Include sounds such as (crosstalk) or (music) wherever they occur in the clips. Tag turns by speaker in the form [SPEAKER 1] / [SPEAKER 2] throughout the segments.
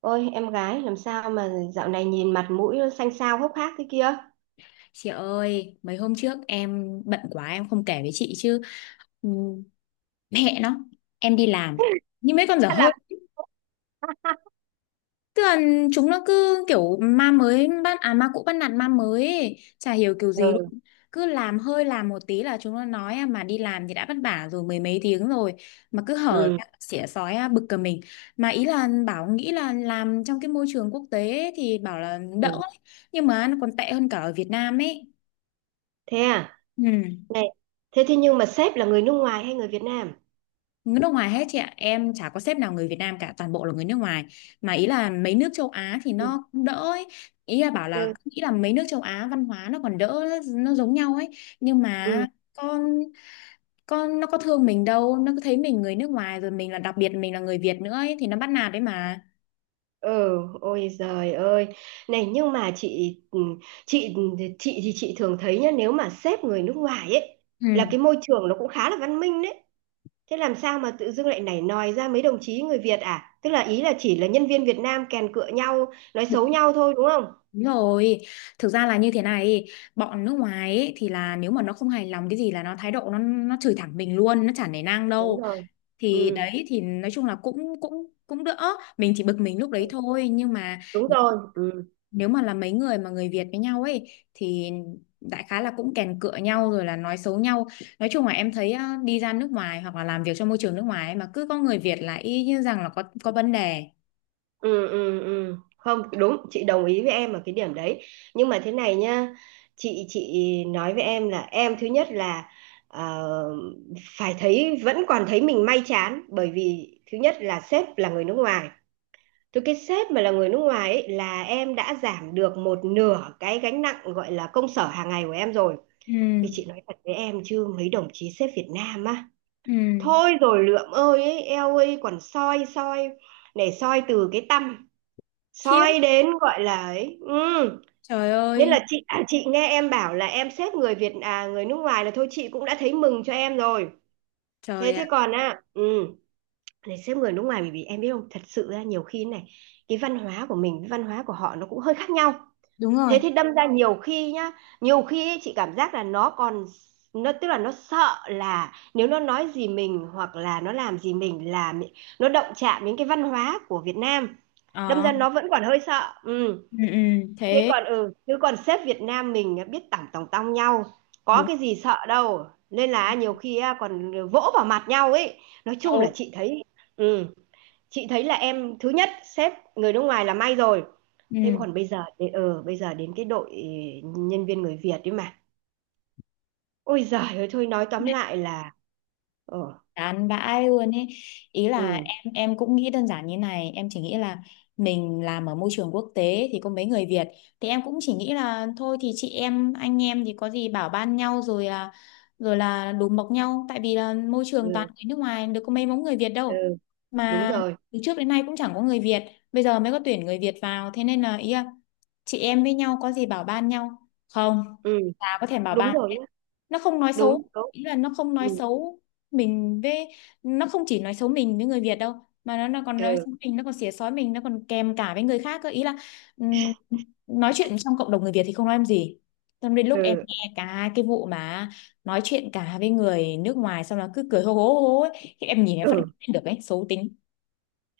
[SPEAKER 1] Ôi, em gái làm sao mà dạo này nhìn mặt mũi nó xanh xao hốc hác thế kia?
[SPEAKER 2] Chị ơi, mấy hôm trước em bận quá em không kể với chị chứ. ừm, Mẹ nó, em đi làm
[SPEAKER 1] (laughs)
[SPEAKER 2] như mấy con dở
[SPEAKER 1] Hay
[SPEAKER 2] hơi.
[SPEAKER 1] là
[SPEAKER 2] Tức là chúng nó cứ kiểu ma mới bắt à ma cũ bắt nạt ma mới ấy. Chả hiểu kiểu gì luôn.
[SPEAKER 1] ừ
[SPEAKER 2] Cứ làm hơi làm một tí là chúng nó nói à, mà đi làm thì đã vất vả rồi mười mấy tiếng rồi mà cứ hở
[SPEAKER 1] ừ
[SPEAKER 2] ra xỉa sói à, bực cả mình. Mà ý là bảo nghĩ là làm trong cái môi trường quốc tế ấy thì bảo là đỡ
[SPEAKER 1] ừ.
[SPEAKER 2] ấy. Nhưng mà nó còn tệ hơn cả ở Việt Nam ấy.
[SPEAKER 1] Thế à?
[SPEAKER 2] Ừ.
[SPEAKER 1] Này, thế thế nhưng mà sếp là người nước ngoài hay người Việt Nam?
[SPEAKER 2] Người nước ngoài hết chị ạ, em chả có sếp nào người Việt Nam cả, toàn bộ là người nước ngoài. Mà ý là mấy nước châu Á thì
[SPEAKER 1] Ừ
[SPEAKER 2] nó cũng đỡ ấy. Ý là bảo là
[SPEAKER 1] ừ
[SPEAKER 2] nghĩ là mấy nước châu Á văn hóa nó còn đỡ, nó giống nhau ấy, nhưng mà
[SPEAKER 1] ừ.
[SPEAKER 2] con con nó có thương mình đâu, nó cứ thấy mình người nước ngoài rồi mình là đặc biệt mình là người Việt nữa ấy thì nó bắt nạt đấy mà.
[SPEAKER 1] Ừ, ôi giời ơi, này nhưng mà chị ừ, chị chị thì chị thường thấy nhá, nếu mà sếp người nước ngoài ấy là
[SPEAKER 2] Ừ.
[SPEAKER 1] cái môi trường nó cũng khá là văn minh đấy. Thế làm sao mà tự dưng lại nảy nòi ra mấy đồng chí người Việt à, tức là ý là chỉ là nhân viên Việt Nam kèn cựa nhau nói xấu nhau thôi, đúng không?
[SPEAKER 2] Đúng rồi, thực ra là như thế này, bọn nước ngoài ấy, thì là nếu mà nó không hài lòng cái gì là nó thái độ nó chửi thẳng mình luôn, nó chả nể nang
[SPEAKER 1] Đúng
[SPEAKER 2] đâu.
[SPEAKER 1] rồi.
[SPEAKER 2] Thì
[SPEAKER 1] Ừ,
[SPEAKER 2] đấy thì nói chung là cũng cũng cũng đỡ, mình chỉ bực mình lúc đấy thôi, nhưng mà
[SPEAKER 1] đúng
[SPEAKER 2] nếu
[SPEAKER 1] rồi. Ừ
[SPEAKER 2] nếu mà là mấy người mà người Việt với nhau ấy thì đại khái là cũng kèn cựa nhau rồi là nói xấu nhau. Nói chung là em thấy á, đi ra nước ngoài hoặc là làm việc trong môi trường nước ngoài ấy, mà cứ có người Việt là y như rằng là có vấn đề.
[SPEAKER 1] ừ ừ ừ. Không đúng, chị đồng ý với em ở cái điểm đấy, nhưng mà thế này nhá, chị nói với em là em thứ nhất là ờ, phải thấy vẫn còn thấy mình may chán, bởi vì thứ nhất là sếp là người nước ngoài. Từ cái sếp mà là người nước ngoài ấy, là em đã giảm được một nửa cái gánh nặng gọi là công sở hàng ngày của em rồi. Vì
[SPEAKER 2] Ừ
[SPEAKER 1] chị nói thật với em chứ mấy đồng chí sếp Việt Nam á,
[SPEAKER 2] ừ.
[SPEAKER 1] thôi rồi lượm ơi ấy, eo ơi còn soi soi, này soi từ cái tâm
[SPEAKER 2] Khiếp.
[SPEAKER 1] soi đến gọi là ấy ừ.
[SPEAKER 2] Trời
[SPEAKER 1] Nên là
[SPEAKER 2] ơi.
[SPEAKER 1] chị à, chị nghe em bảo là em xếp người Việt à người nước ngoài là thôi chị cũng đã thấy mừng cho em rồi. thế
[SPEAKER 2] Trời
[SPEAKER 1] thế
[SPEAKER 2] ạ.
[SPEAKER 1] còn à ừ, để xếp người nước ngoài, bởi vì em biết không, thật sự ra nhiều khi này cái văn hóa của mình với văn hóa của họ nó cũng hơi khác nhau,
[SPEAKER 2] Đúng rồi.
[SPEAKER 1] thế thì đâm ra nhiều khi nhá, nhiều khi ấy, chị cảm giác là nó còn tức là nó sợ là nếu nó nói gì mình hoặc là nó làm gì mình là nó động chạm đến cái văn hóa của Việt Nam, đâm
[SPEAKER 2] Ờ,
[SPEAKER 1] ra nó vẫn còn hơi sợ ừ.
[SPEAKER 2] ừ, ừ,
[SPEAKER 1] Thế
[SPEAKER 2] thế
[SPEAKER 1] còn ừ, chứ còn sếp Việt Nam mình biết tỏng tòng tong nhau, có
[SPEAKER 2] đúng
[SPEAKER 1] cái gì sợ đâu nên là nhiều khi á, còn vỗ vào mặt nhau ấy. Nói chung là
[SPEAKER 2] đâu
[SPEAKER 1] chị thấy ừ, chị thấy là em thứ nhất sếp người nước ngoài là may rồi. Thế
[SPEAKER 2] ừ.
[SPEAKER 1] còn bây giờ ờ bây giờ đến cái đội nhân viên người Việt ấy mà. Ôi giời ơi thôi nói tóm lại là ờ
[SPEAKER 2] Chán vãi luôn ấy. Ý là
[SPEAKER 1] ừ
[SPEAKER 2] em cũng nghĩ đơn giản như này, em chỉ nghĩ là mình làm ở môi trường quốc tế thì có mấy người Việt, thì em cũng chỉ nghĩ là thôi thì chị em anh em thì có gì bảo ban nhau rồi à, rồi là đùm bọc nhau, tại vì là môi
[SPEAKER 1] ừ,
[SPEAKER 2] trường toàn người nước ngoài được có mấy mống người Việt
[SPEAKER 1] ừ
[SPEAKER 2] đâu,
[SPEAKER 1] đúng
[SPEAKER 2] mà
[SPEAKER 1] rồi.
[SPEAKER 2] từ trước đến nay cũng chẳng có người Việt, bây giờ mới có tuyển người Việt vào thế nên là ý là chị em với nhau có gì bảo ban nhau. Không,
[SPEAKER 1] Ừ,
[SPEAKER 2] chả có thèm bảo
[SPEAKER 1] đúng
[SPEAKER 2] ban,
[SPEAKER 1] rồi nhá.
[SPEAKER 2] nó không nói
[SPEAKER 1] Đúng
[SPEAKER 2] xấu,
[SPEAKER 1] đúng.
[SPEAKER 2] ý là nó không nói
[SPEAKER 1] Ừ
[SPEAKER 2] xấu mình với, nó không chỉ nói xấu mình với người Việt đâu, mà nó còn nói
[SPEAKER 1] ừ
[SPEAKER 2] xấu mình, nó còn xỉa xói mình, nó còn kèm cả với người khác cơ, ý là ừm, nói chuyện trong cộng đồng người Việt thì không nói em gì, xong đến lúc em
[SPEAKER 1] ừ
[SPEAKER 2] nghe cả cái vụ mà nói chuyện cả với người nước ngoài xong là cứ cười hô hố ấy. Thì em nhìn em phát
[SPEAKER 1] ừ
[SPEAKER 2] hiện được ấy, xấu tính.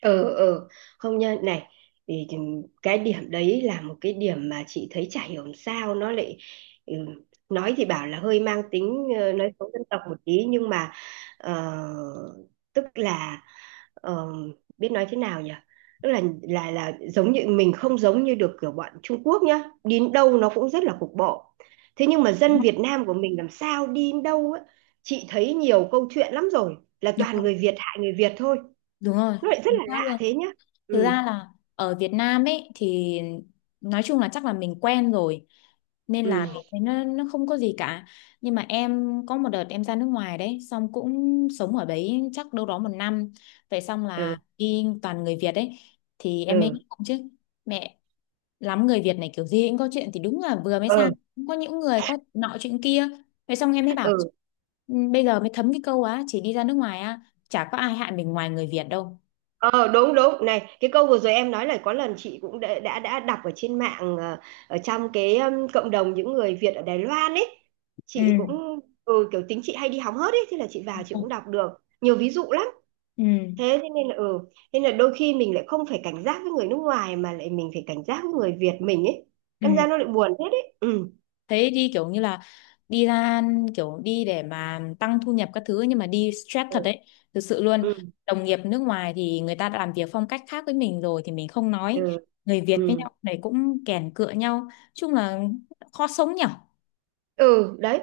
[SPEAKER 1] ừ ừ, không nha, này thì cái điểm đấy là một cái điểm mà chị thấy chả hiểu làm sao nó lại ừ, nói thì bảo là hơi mang tính ờ, nói xấu dân tộc một tí nhưng mà ờ, tức là ờ, biết nói thế nào nhỉ, tức là giống như mình không giống như được kiểu bọn Trung Quốc nhá, đi đến đâu nó cũng rất là cục bộ. Thế nhưng mà
[SPEAKER 2] Đúng
[SPEAKER 1] dân
[SPEAKER 2] không?
[SPEAKER 1] Việt Nam của mình làm sao đi đến đâu á, chị thấy nhiều câu chuyện lắm rồi là
[SPEAKER 2] Đúng
[SPEAKER 1] toàn
[SPEAKER 2] rồi.
[SPEAKER 1] người Việt hại người Việt thôi,
[SPEAKER 2] Đúng rồi.
[SPEAKER 1] nó lại rất
[SPEAKER 2] Chính
[SPEAKER 1] là
[SPEAKER 2] xác
[SPEAKER 1] lạ
[SPEAKER 2] luôn.
[SPEAKER 1] thế nhá.
[SPEAKER 2] Thực ra
[SPEAKER 1] Ừ
[SPEAKER 2] là ở Việt Nam ấy thì nói chung là chắc là mình quen rồi, nên là
[SPEAKER 1] ừ
[SPEAKER 2] mình thấy nó không có gì cả. Nhưng mà em có một đợt em ra nước ngoài đấy, xong cũng sống ở đấy chắc đâu đó một năm. Vậy xong
[SPEAKER 1] ừ
[SPEAKER 2] là đi toàn người Việt ấy, thì em ấy
[SPEAKER 1] ừ
[SPEAKER 2] cũng không chứ. Mẹ, lắm người Việt này kiểu gì cũng có chuyện, thì đúng là vừa mới
[SPEAKER 1] ừ
[SPEAKER 2] sang cũng có những người có nọ chuyện kia. Vậy xong em mới
[SPEAKER 1] (laughs)
[SPEAKER 2] bảo
[SPEAKER 1] ừ
[SPEAKER 2] "Ừ, bây giờ mới thấm cái câu á, chỉ đi ra nước ngoài á chả có ai hại mình ngoài người Việt đâu.
[SPEAKER 1] ờ đúng đúng, này cái câu vừa rồi em nói là có lần chị cũng đã đã đọc ở trên mạng ờ, ở trong cái cộng đồng những người Việt ở Đài Loan ấy,
[SPEAKER 2] Ừ.
[SPEAKER 1] chị cũng ừ, kiểu tính chị hay đi hóng hớt ấy, thế là chị vào chị cũng đọc được nhiều ví dụ lắm.
[SPEAKER 2] Ừ.
[SPEAKER 1] Thế thế nên là ừ, nên là đôi khi mình lại không phải cảnh giác với người nước ngoài mà lại mình phải cảnh giác với người Việt mình ấy,
[SPEAKER 2] Ừ.
[SPEAKER 1] đâm ra nó lại buồn hết ấy ừ.
[SPEAKER 2] Thế đi kiểu như là đi ra, kiểu đi để mà tăng thu nhập các thứ nhưng mà đi stress thật
[SPEAKER 1] Ừ
[SPEAKER 2] đấy, thực sự luôn.
[SPEAKER 1] ừ
[SPEAKER 2] Đồng nghiệp nước ngoài thì người ta đã làm việc phong cách khác với mình rồi thì mình không nói,
[SPEAKER 1] ừ
[SPEAKER 2] người Việt với
[SPEAKER 1] ừ,
[SPEAKER 2] nhau này cũng kèn cựa nhau, chung là khó sống nhở.
[SPEAKER 1] ừ. Đấy.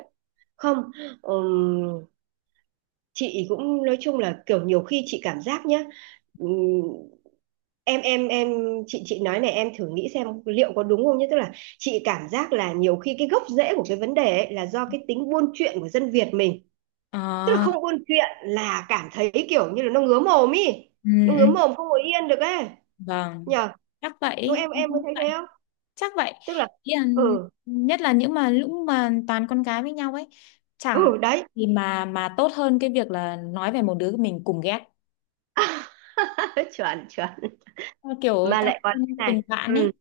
[SPEAKER 1] Không, ừm, chị cũng nói chung là kiểu nhiều khi chị cảm giác nhá, ừm, em, chị nói này em thử nghĩ xem liệu có đúng không nhé, tức là chị cảm giác là nhiều khi cái gốc rễ của cái vấn đề ấy là do cái tính buôn chuyện của dân Việt mình, tức là
[SPEAKER 2] À,
[SPEAKER 1] không buôn chuyện là cảm thấy kiểu như là nó ngứa mồm ý,
[SPEAKER 2] ừ,
[SPEAKER 1] nó ngứa
[SPEAKER 2] ừ.
[SPEAKER 1] mồm không ngồi yên được ấy,
[SPEAKER 2] Vâng,
[SPEAKER 1] nhờ?
[SPEAKER 2] chắc vậy
[SPEAKER 1] Đúng, em
[SPEAKER 2] em
[SPEAKER 1] em có
[SPEAKER 2] cũng
[SPEAKER 1] thấy
[SPEAKER 2] vậy.
[SPEAKER 1] thế không,
[SPEAKER 2] Chắc vậy.
[SPEAKER 1] tức là
[SPEAKER 2] Ý là,
[SPEAKER 1] ừ
[SPEAKER 2] nhất là những mà lúc mà toàn con gái với nhau ấy, chẳng
[SPEAKER 1] ừ đấy
[SPEAKER 2] thì mà tốt hơn cái việc là nói về một đứa mình cùng ghét.
[SPEAKER 1] (laughs) chuẩn chuẩn,
[SPEAKER 2] Ờ, kiểu
[SPEAKER 1] mà
[SPEAKER 2] tăng
[SPEAKER 1] lại còn thế
[SPEAKER 2] thêm
[SPEAKER 1] này
[SPEAKER 2] tình bạn
[SPEAKER 1] ừ
[SPEAKER 2] ấy.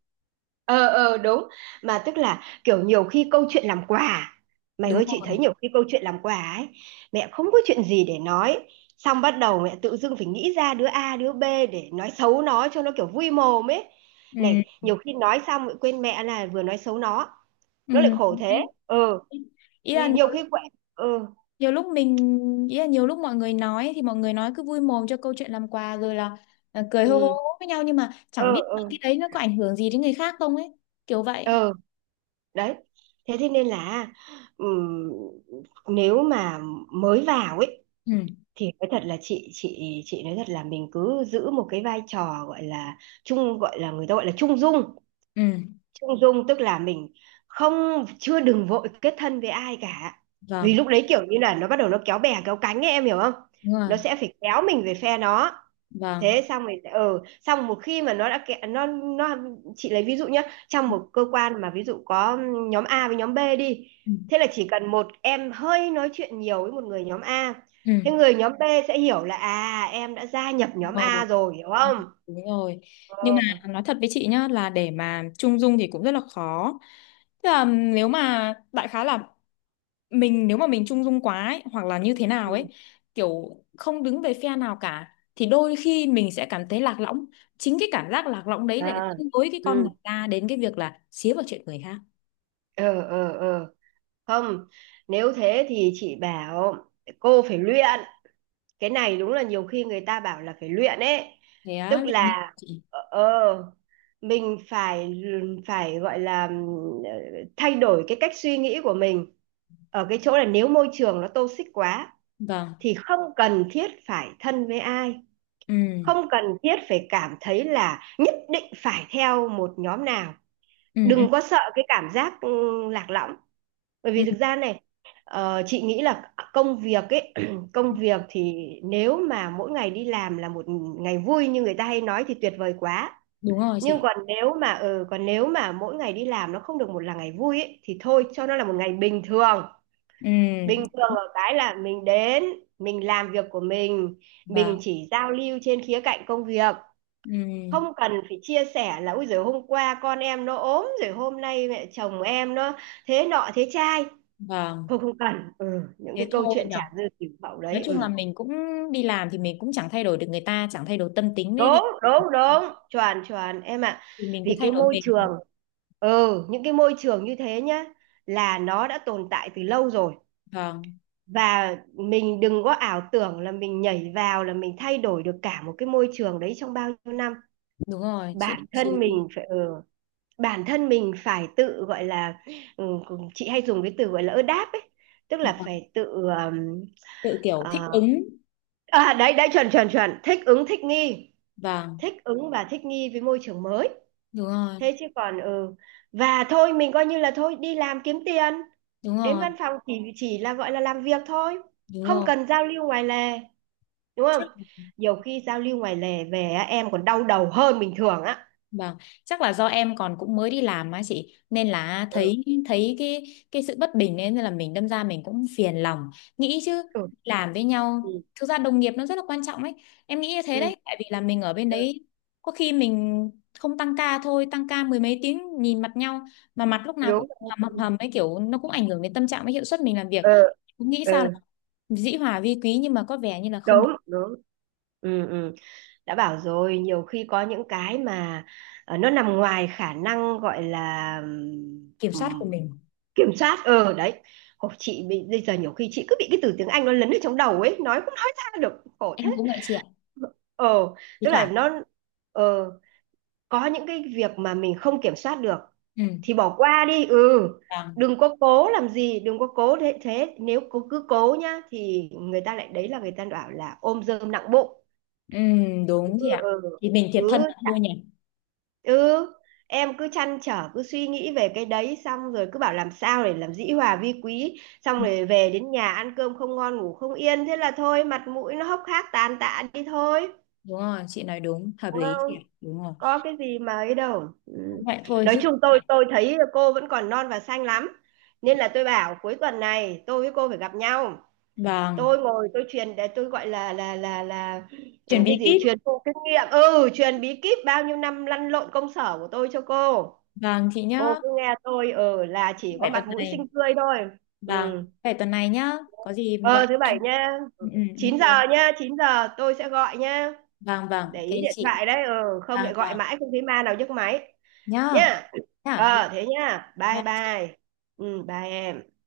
[SPEAKER 1] ờ ờ đúng. Mà tức là kiểu nhiều khi câu chuyện làm quà à? Mày
[SPEAKER 2] Đúng
[SPEAKER 1] ơi, chị thấy
[SPEAKER 2] rồi.
[SPEAKER 1] nhiều khi câu chuyện làm quà ấy, mẹ không có chuyện gì để nói xong bắt đầu mẹ tự dưng phải nghĩ ra đứa A đứa B để nói xấu nó cho nó kiểu vui mồm ấy,
[SPEAKER 2] Ừ
[SPEAKER 1] này nhiều khi nói xong lại quên mẹ là vừa nói xấu nó
[SPEAKER 2] ừ
[SPEAKER 1] nó lại khổ thế.
[SPEAKER 2] đấy.
[SPEAKER 1] Ừ
[SPEAKER 2] Ý là
[SPEAKER 1] nhiều khi quậy ừ
[SPEAKER 2] nhiều lúc mình ý là nhiều lúc mọi người nói, thì mọi người nói cứ vui mồm cho câu chuyện làm quà rồi là ờ, cười hô hô
[SPEAKER 1] ừ
[SPEAKER 2] hô với nhau nhưng mà
[SPEAKER 1] ừ
[SPEAKER 2] chẳng biết là
[SPEAKER 1] ừ
[SPEAKER 2] cái đấy nó có ảnh hưởng gì đến người khác không ấy, kiểu vậy.
[SPEAKER 1] ừ. Đấy, thế thế nên là ừm, nếu mà mới vào ấy
[SPEAKER 2] Ừ
[SPEAKER 1] thì nói thật là chị chị nói thật là mình cứ giữ một cái vai trò gọi là trung gọi là người ta gọi là trung dung,
[SPEAKER 2] ừ.
[SPEAKER 1] trung dung tức là mình không chưa đừng vội kết thân với ai cả, vì
[SPEAKER 2] Vâng.
[SPEAKER 1] lúc đấy kiểu như là nó bắt đầu nó kéo bè kéo cánh ấy, em hiểu không?
[SPEAKER 2] Đúng
[SPEAKER 1] Nó
[SPEAKER 2] rồi.
[SPEAKER 1] sẽ phải kéo mình về phe nó.
[SPEAKER 2] Vâng.
[SPEAKER 1] Thế xong rồi ừ xong một khi mà nó đã kẹ, nó chị lấy ví dụ nhé, trong một cơ quan mà ví dụ có nhóm A với nhóm B đi,
[SPEAKER 2] Ừ
[SPEAKER 1] thế là chỉ cần một em hơi nói chuyện nhiều với một người nhóm A,
[SPEAKER 2] ừ.
[SPEAKER 1] thế người nhóm B sẽ hiểu là à em đã gia nhập nhóm
[SPEAKER 2] Ờ,
[SPEAKER 1] A rồi, hiểu
[SPEAKER 2] đúng,
[SPEAKER 1] không?
[SPEAKER 2] đúng rồi. Nhưng mà
[SPEAKER 1] Ờ
[SPEAKER 2] nói thật với chị nhá là để mà trung dung thì cũng rất là khó. Tức là nếu mà đại khái là mình, nếu mà mình trung dung quá ấy, hoặc là như thế nào
[SPEAKER 1] ừ
[SPEAKER 2] ấy, kiểu không đứng về phe nào cả thì đôi khi mình sẽ cảm thấy lạc lõng. Chính cái cảm giác lạc lõng đấy lại
[SPEAKER 1] à,
[SPEAKER 2] dẫn lối cái con người
[SPEAKER 1] ừ
[SPEAKER 2] ta đến cái việc là xía vào chuyện người khác.
[SPEAKER 1] ờ ờ ờ. Không, nếu thế thì chị bảo cô phải luyện, cái này đúng là nhiều khi người ta bảo là phải luyện ấy,
[SPEAKER 2] Thế á,
[SPEAKER 1] tức
[SPEAKER 2] Linh-
[SPEAKER 1] là
[SPEAKER 2] chị.
[SPEAKER 1] ờ ờ, mình phải phải gọi là ừ, thay đổi cái cách suy nghĩ của mình ở cái chỗ là nếu môi trường nó toxic quá
[SPEAKER 2] Vâng.
[SPEAKER 1] thì không cần thiết phải thân với ai,
[SPEAKER 2] Ừ.
[SPEAKER 1] không cần thiết phải cảm thấy là nhất định phải theo một nhóm nào,
[SPEAKER 2] Ừ ừ
[SPEAKER 1] đừng có sợ cái cảm giác ừ, lạc lõng, bởi
[SPEAKER 2] ừ.
[SPEAKER 1] vì thực ra này chị nghĩ là công việc ấy (clears throat) công
[SPEAKER 2] Ừ.
[SPEAKER 1] việc thì nếu mà mỗi ngày đi làm là một ngày vui như người ta hay nói thì tuyệt vời quá.
[SPEAKER 2] Đúng rồi
[SPEAKER 1] Nhưng
[SPEAKER 2] chị.
[SPEAKER 1] còn nếu mà ừ, còn nếu mà mỗi ngày đi làm nó không được một là ngày vui ấy, thì thôi cho nó là một ngày bình thường,
[SPEAKER 2] Ừ.
[SPEAKER 1] bình thường ở cái là mình đến mình làm việc của mình
[SPEAKER 2] Vâng.
[SPEAKER 1] mình chỉ giao lưu trên khía cạnh công việc,
[SPEAKER 2] Ừ.
[SPEAKER 1] không cần phải chia sẻ là ôi giời hôm qua con em nó ốm rồi hôm nay mẹ chồng em nó thế nọ thế trai,
[SPEAKER 2] Vâng.
[SPEAKER 1] không không cần ừ, những cái
[SPEAKER 2] Thế
[SPEAKER 1] câu
[SPEAKER 2] thôi
[SPEAKER 1] chuyện
[SPEAKER 2] nhở,
[SPEAKER 1] chả dư tiểu hậu
[SPEAKER 2] nói
[SPEAKER 1] đấy
[SPEAKER 2] chung là
[SPEAKER 1] ừ.
[SPEAKER 2] mình cũng đi làm thì mình cũng chẳng thay đổi được người ta, chẳng thay đổi tâm tính đấy
[SPEAKER 1] Đúng
[SPEAKER 2] thì
[SPEAKER 1] đúng đúng chuẩn chuẩn em ạ,
[SPEAKER 2] mình cứ
[SPEAKER 1] vì
[SPEAKER 2] thay
[SPEAKER 1] cái
[SPEAKER 2] đổi
[SPEAKER 1] môi
[SPEAKER 2] mình.
[SPEAKER 1] trường ừ những cái môi trường như thế nhá là nó đã tồn tại từ lâu rồi,
[SPEAKER 2] Vâng,
[SPEAKER 1] và mình đừng có ảo tưởng là mình nhảy vào là mình thay đổi được cả một cái môi trường đấy trong bao nhiêu năm.
[SPEAKER 2] đúng rồi chị
[SPEAKER 1] Bản
[SPEAKER 2] chị
[SPEAKER 1] thân mình
[SPEAKER 2] lý.
[SPEAKER 1] phải ừ, bản thân mình phải tự, gọi là, chị hay dùng cái từ, gọi là, đáp ấy, tức là
[SPEAKER 2] Vâng.
[SPEAKER 1] phải tự, ờm,
[SPEAKER 2] Tự kiểu thích
[SPEAKER 1] ờ
[SPEAKER 2] ứng.
[SPEAKER 1] à, đấy, đấy, chuẩn, chuẩn, chuẩn, thích ứng, thích nghi,
[SPEAKER 2] Vâng.
[SPEAKER 1] thích ứng và thích nghi với môi trường mới.
[SPEAKER 2] Đúng rồi.
[SPEAKER 1] Thế chứ còn ừ, và thôi mình coi như là thôi đi làm kiếm tiền,
[SPEAKER 2] Đúng
[SPEAKER 1] đến
[SPEAKER 2] rồi.
[SPEAKER 1] văn phòng chỉ là, gọi là, làm việc thôi,
[SPEAKER 2] Đúng
[SPEAKER 1] không
[SPEAKER 2] rồi.
[SPEAKER 1] cần giao lưu ngoài lề, đúng không?
[SPEAKER 2] Chắc.
[SPEAKER 1] Nhiều khi giao lưu ngoài lề về á, em còn đau đầu hơn bình thường á.
[SPEAKER 2] Vâng, chắc là do em còn cũng mới đi làm á chị, nên là
[SPEAKER 1] Ừ,
[SPEAKER 2] thấy thấy cái sự bất bình, nên là mình đâm ra mình cũng phiền lòng, nghĩ chứ.
[SPEAKER 1] ừ,
[SPEAKER 2] Làm với nhau,
[SPEAKER 1] ừ,
[SPEAKER 2] thực ra đồng nghiệp nó rất là quan trọng ấy, em nghĩ như thế
[SPEAKER 1] ừ,
[SPEAKER 2] đấy, tại vì là mình ở bên
[SPEAKER 1] ừ,
[SPEAKER 2] đấy có khi mình không tăng ca thôi, tăng ca mười mấy tiếng nhìn mặt nhau mà mặt lúc nào
[SPEAKER 1] đúng
[SPEAKER 2] cũng
[SPEAKER 1] rồi.
[SPEAKER 2] hầm hầm hầm ấy, kiểu nó cũng ảnh hưởng đến tâm trạng với hiệu suất mình làm việc,
[SPEAKER 1] Ừ,
[SPEAKER 2] cũng nghĩ
[SPEAKER 1] ừ.
[SPEAKER 2] sao là
[SPEAKER 1] Ừ.
[SPEAKER 2] dĩ hòa vi quý, nhưng mà có vẻ như là không
[SPEAKER 1] Đúng
[SPEAKER 2] được.
[SPEAKER 1] đúng. Ừ, ừ. Đã bảo rồi nhiều khi có những cái mà nó nằm ngoài khả năng gọi là
[SPEAKER 2] Kiểm soát của
[SPEAKER 1] ừm,
[SPEAKER 2] mình.
[SPEAKER 1] kiểm soát ờ đấy, khổ chị bị bây giờ nhiều khi chị cứ bị cái từ tiếng Anh nó lấn ở trong đầu ấy nói cũng nói ra được, khổ thế.
[SPEAKER 2] Em cũng vậy chị ạ,
[SPEAKER 1] Ờ
[SPEAKER 2] thi
[SPEAKER 1] tức là
[SPEAKER 2] thoảng
[SPEAKER 1] nó ờ có những cái việc mà mình không kiểm soát được
[SPEAKER 2] ừ.
[SPEAKER 1] thì bỏ qua đi ừ,
[SPEAKER 2] Vâng.
[SPEAKER 1] đừng có cố làm gì đừng có cố thế thế nếu cứ cố nhá thì người ta lại đấy là người ta bảo là ôm dơm nặng bụng.
[SPEAKER 2] Ừ, đúng chị ạ.
[SPEAKER 1] Ừ,
[SPEAKER 2] Thì mình thiệt thân
[SPEAKER 1] cứ
[SPEAKER 2] là thôi nhỉ.
[SPEAKER 1] ừ, em cứ trăn trở cứ suy nghĩ về cái đấy xong rồi cứ bảo làm sao để làm dĩ hòa vi quý xong
[SPEAKER 2] Ừ,
[SPEAKER 1] rồi về đến nhà ăn cơm không ngon ngủ không yên thế là thôi mặt mũi nó hốc hác tàn tạ đi thôi,
[SPEAKER 2] đúng rồi, chị nói đúng, hợp
[SPEAKER 1] đúng
[SPEAKER 2] lý chị
[SPEAKER 1] không,
[SPEAKER 2] ạ. Đúng rồi.
[SPEAKER 1] có cái gì mà ấy đâu ừ.
[SPEAKER 2] Cũng vậy thôi
[SPEAKER 1] Nói
[SPEAKER 2] giúp
[SPEAKER 1] chung
[SPEAKER 2] chị
[SPEAKER 1] tôi
[SPEAKER 2] ạ.
[SPEAKER 1] tôi thấy cô vẫn còn non và xanh lắm, nên là tôi bảo cuối tuần này tôi với cô phải gặp nhau,
[SPEAKER 2] Vâng,
[SPEAKER 1] tôi ngồi tôi truyền để tôi gọi là
[SPEAKER 2] chuẩn
[SPEAKER 1] ừ, cái
[SPEAKER 2] bị
[SPEAKER 1] gì
[SPEAKER 2] kíp.
[SPEAKER 1] truyền thụ kinh nghiệm, ừ truyền bí kíp bao nhiêu năm lăn lộn công sở của tôi cho cô.
[SPEAKER 2] Vâng chị nhá,
[SPEAKER 1] Cô cứ nghe tôi ừ là chỉ có
[SPEAKER 2] phải
[SPEAKER 1] mặt
[SPEAKER 2] tuần
[SPEAKER 1] mũi
[SPEAKER 2] này.
[SPEAKER 1] xinh tươi thôi.
[SPEAKER 2] Vâng,
[SPEAKER 1] Ừ,
[SPEAKER 2] phải tuần này nhá. Có gì mà
[SPEAKER 1] ờ
[SPEAKER 2] gọi
[SPEAKER 1] thứ bảy
[SPEAKER 2] em.
[SPEAKER 1] nha,
[SPEAKER 2] Ừ, ừ,
[SPEAKER 1] 9 giờ
[SPEAKER 2] ok.
[SPEAKER 1] nha, 9 giờ tôi sẽ gọi nha,
[SPEAKER 2] Vâng, vâng,
[SPEAKER 1] để
[SPEAKER 2] ok
[SPEAKER 1] ý điện
[SPEAKER 2] chị.
[SPEAKER 1] thoại đấy ừ, không
[SPEAKER 2] Vâng,
[SPEAKER 1] lại gọi
[SPEAKER 2] vâng.
[SPEAKER 1] mãi không thấy ma nào nhấc máy
[SPEAKER 2] Nhá.
[SPEAKER 1] nha. Ờ thế nha bye
[SPEAKER 2] Nhá.
[SPEAKER 1] bye. Ừ bye em.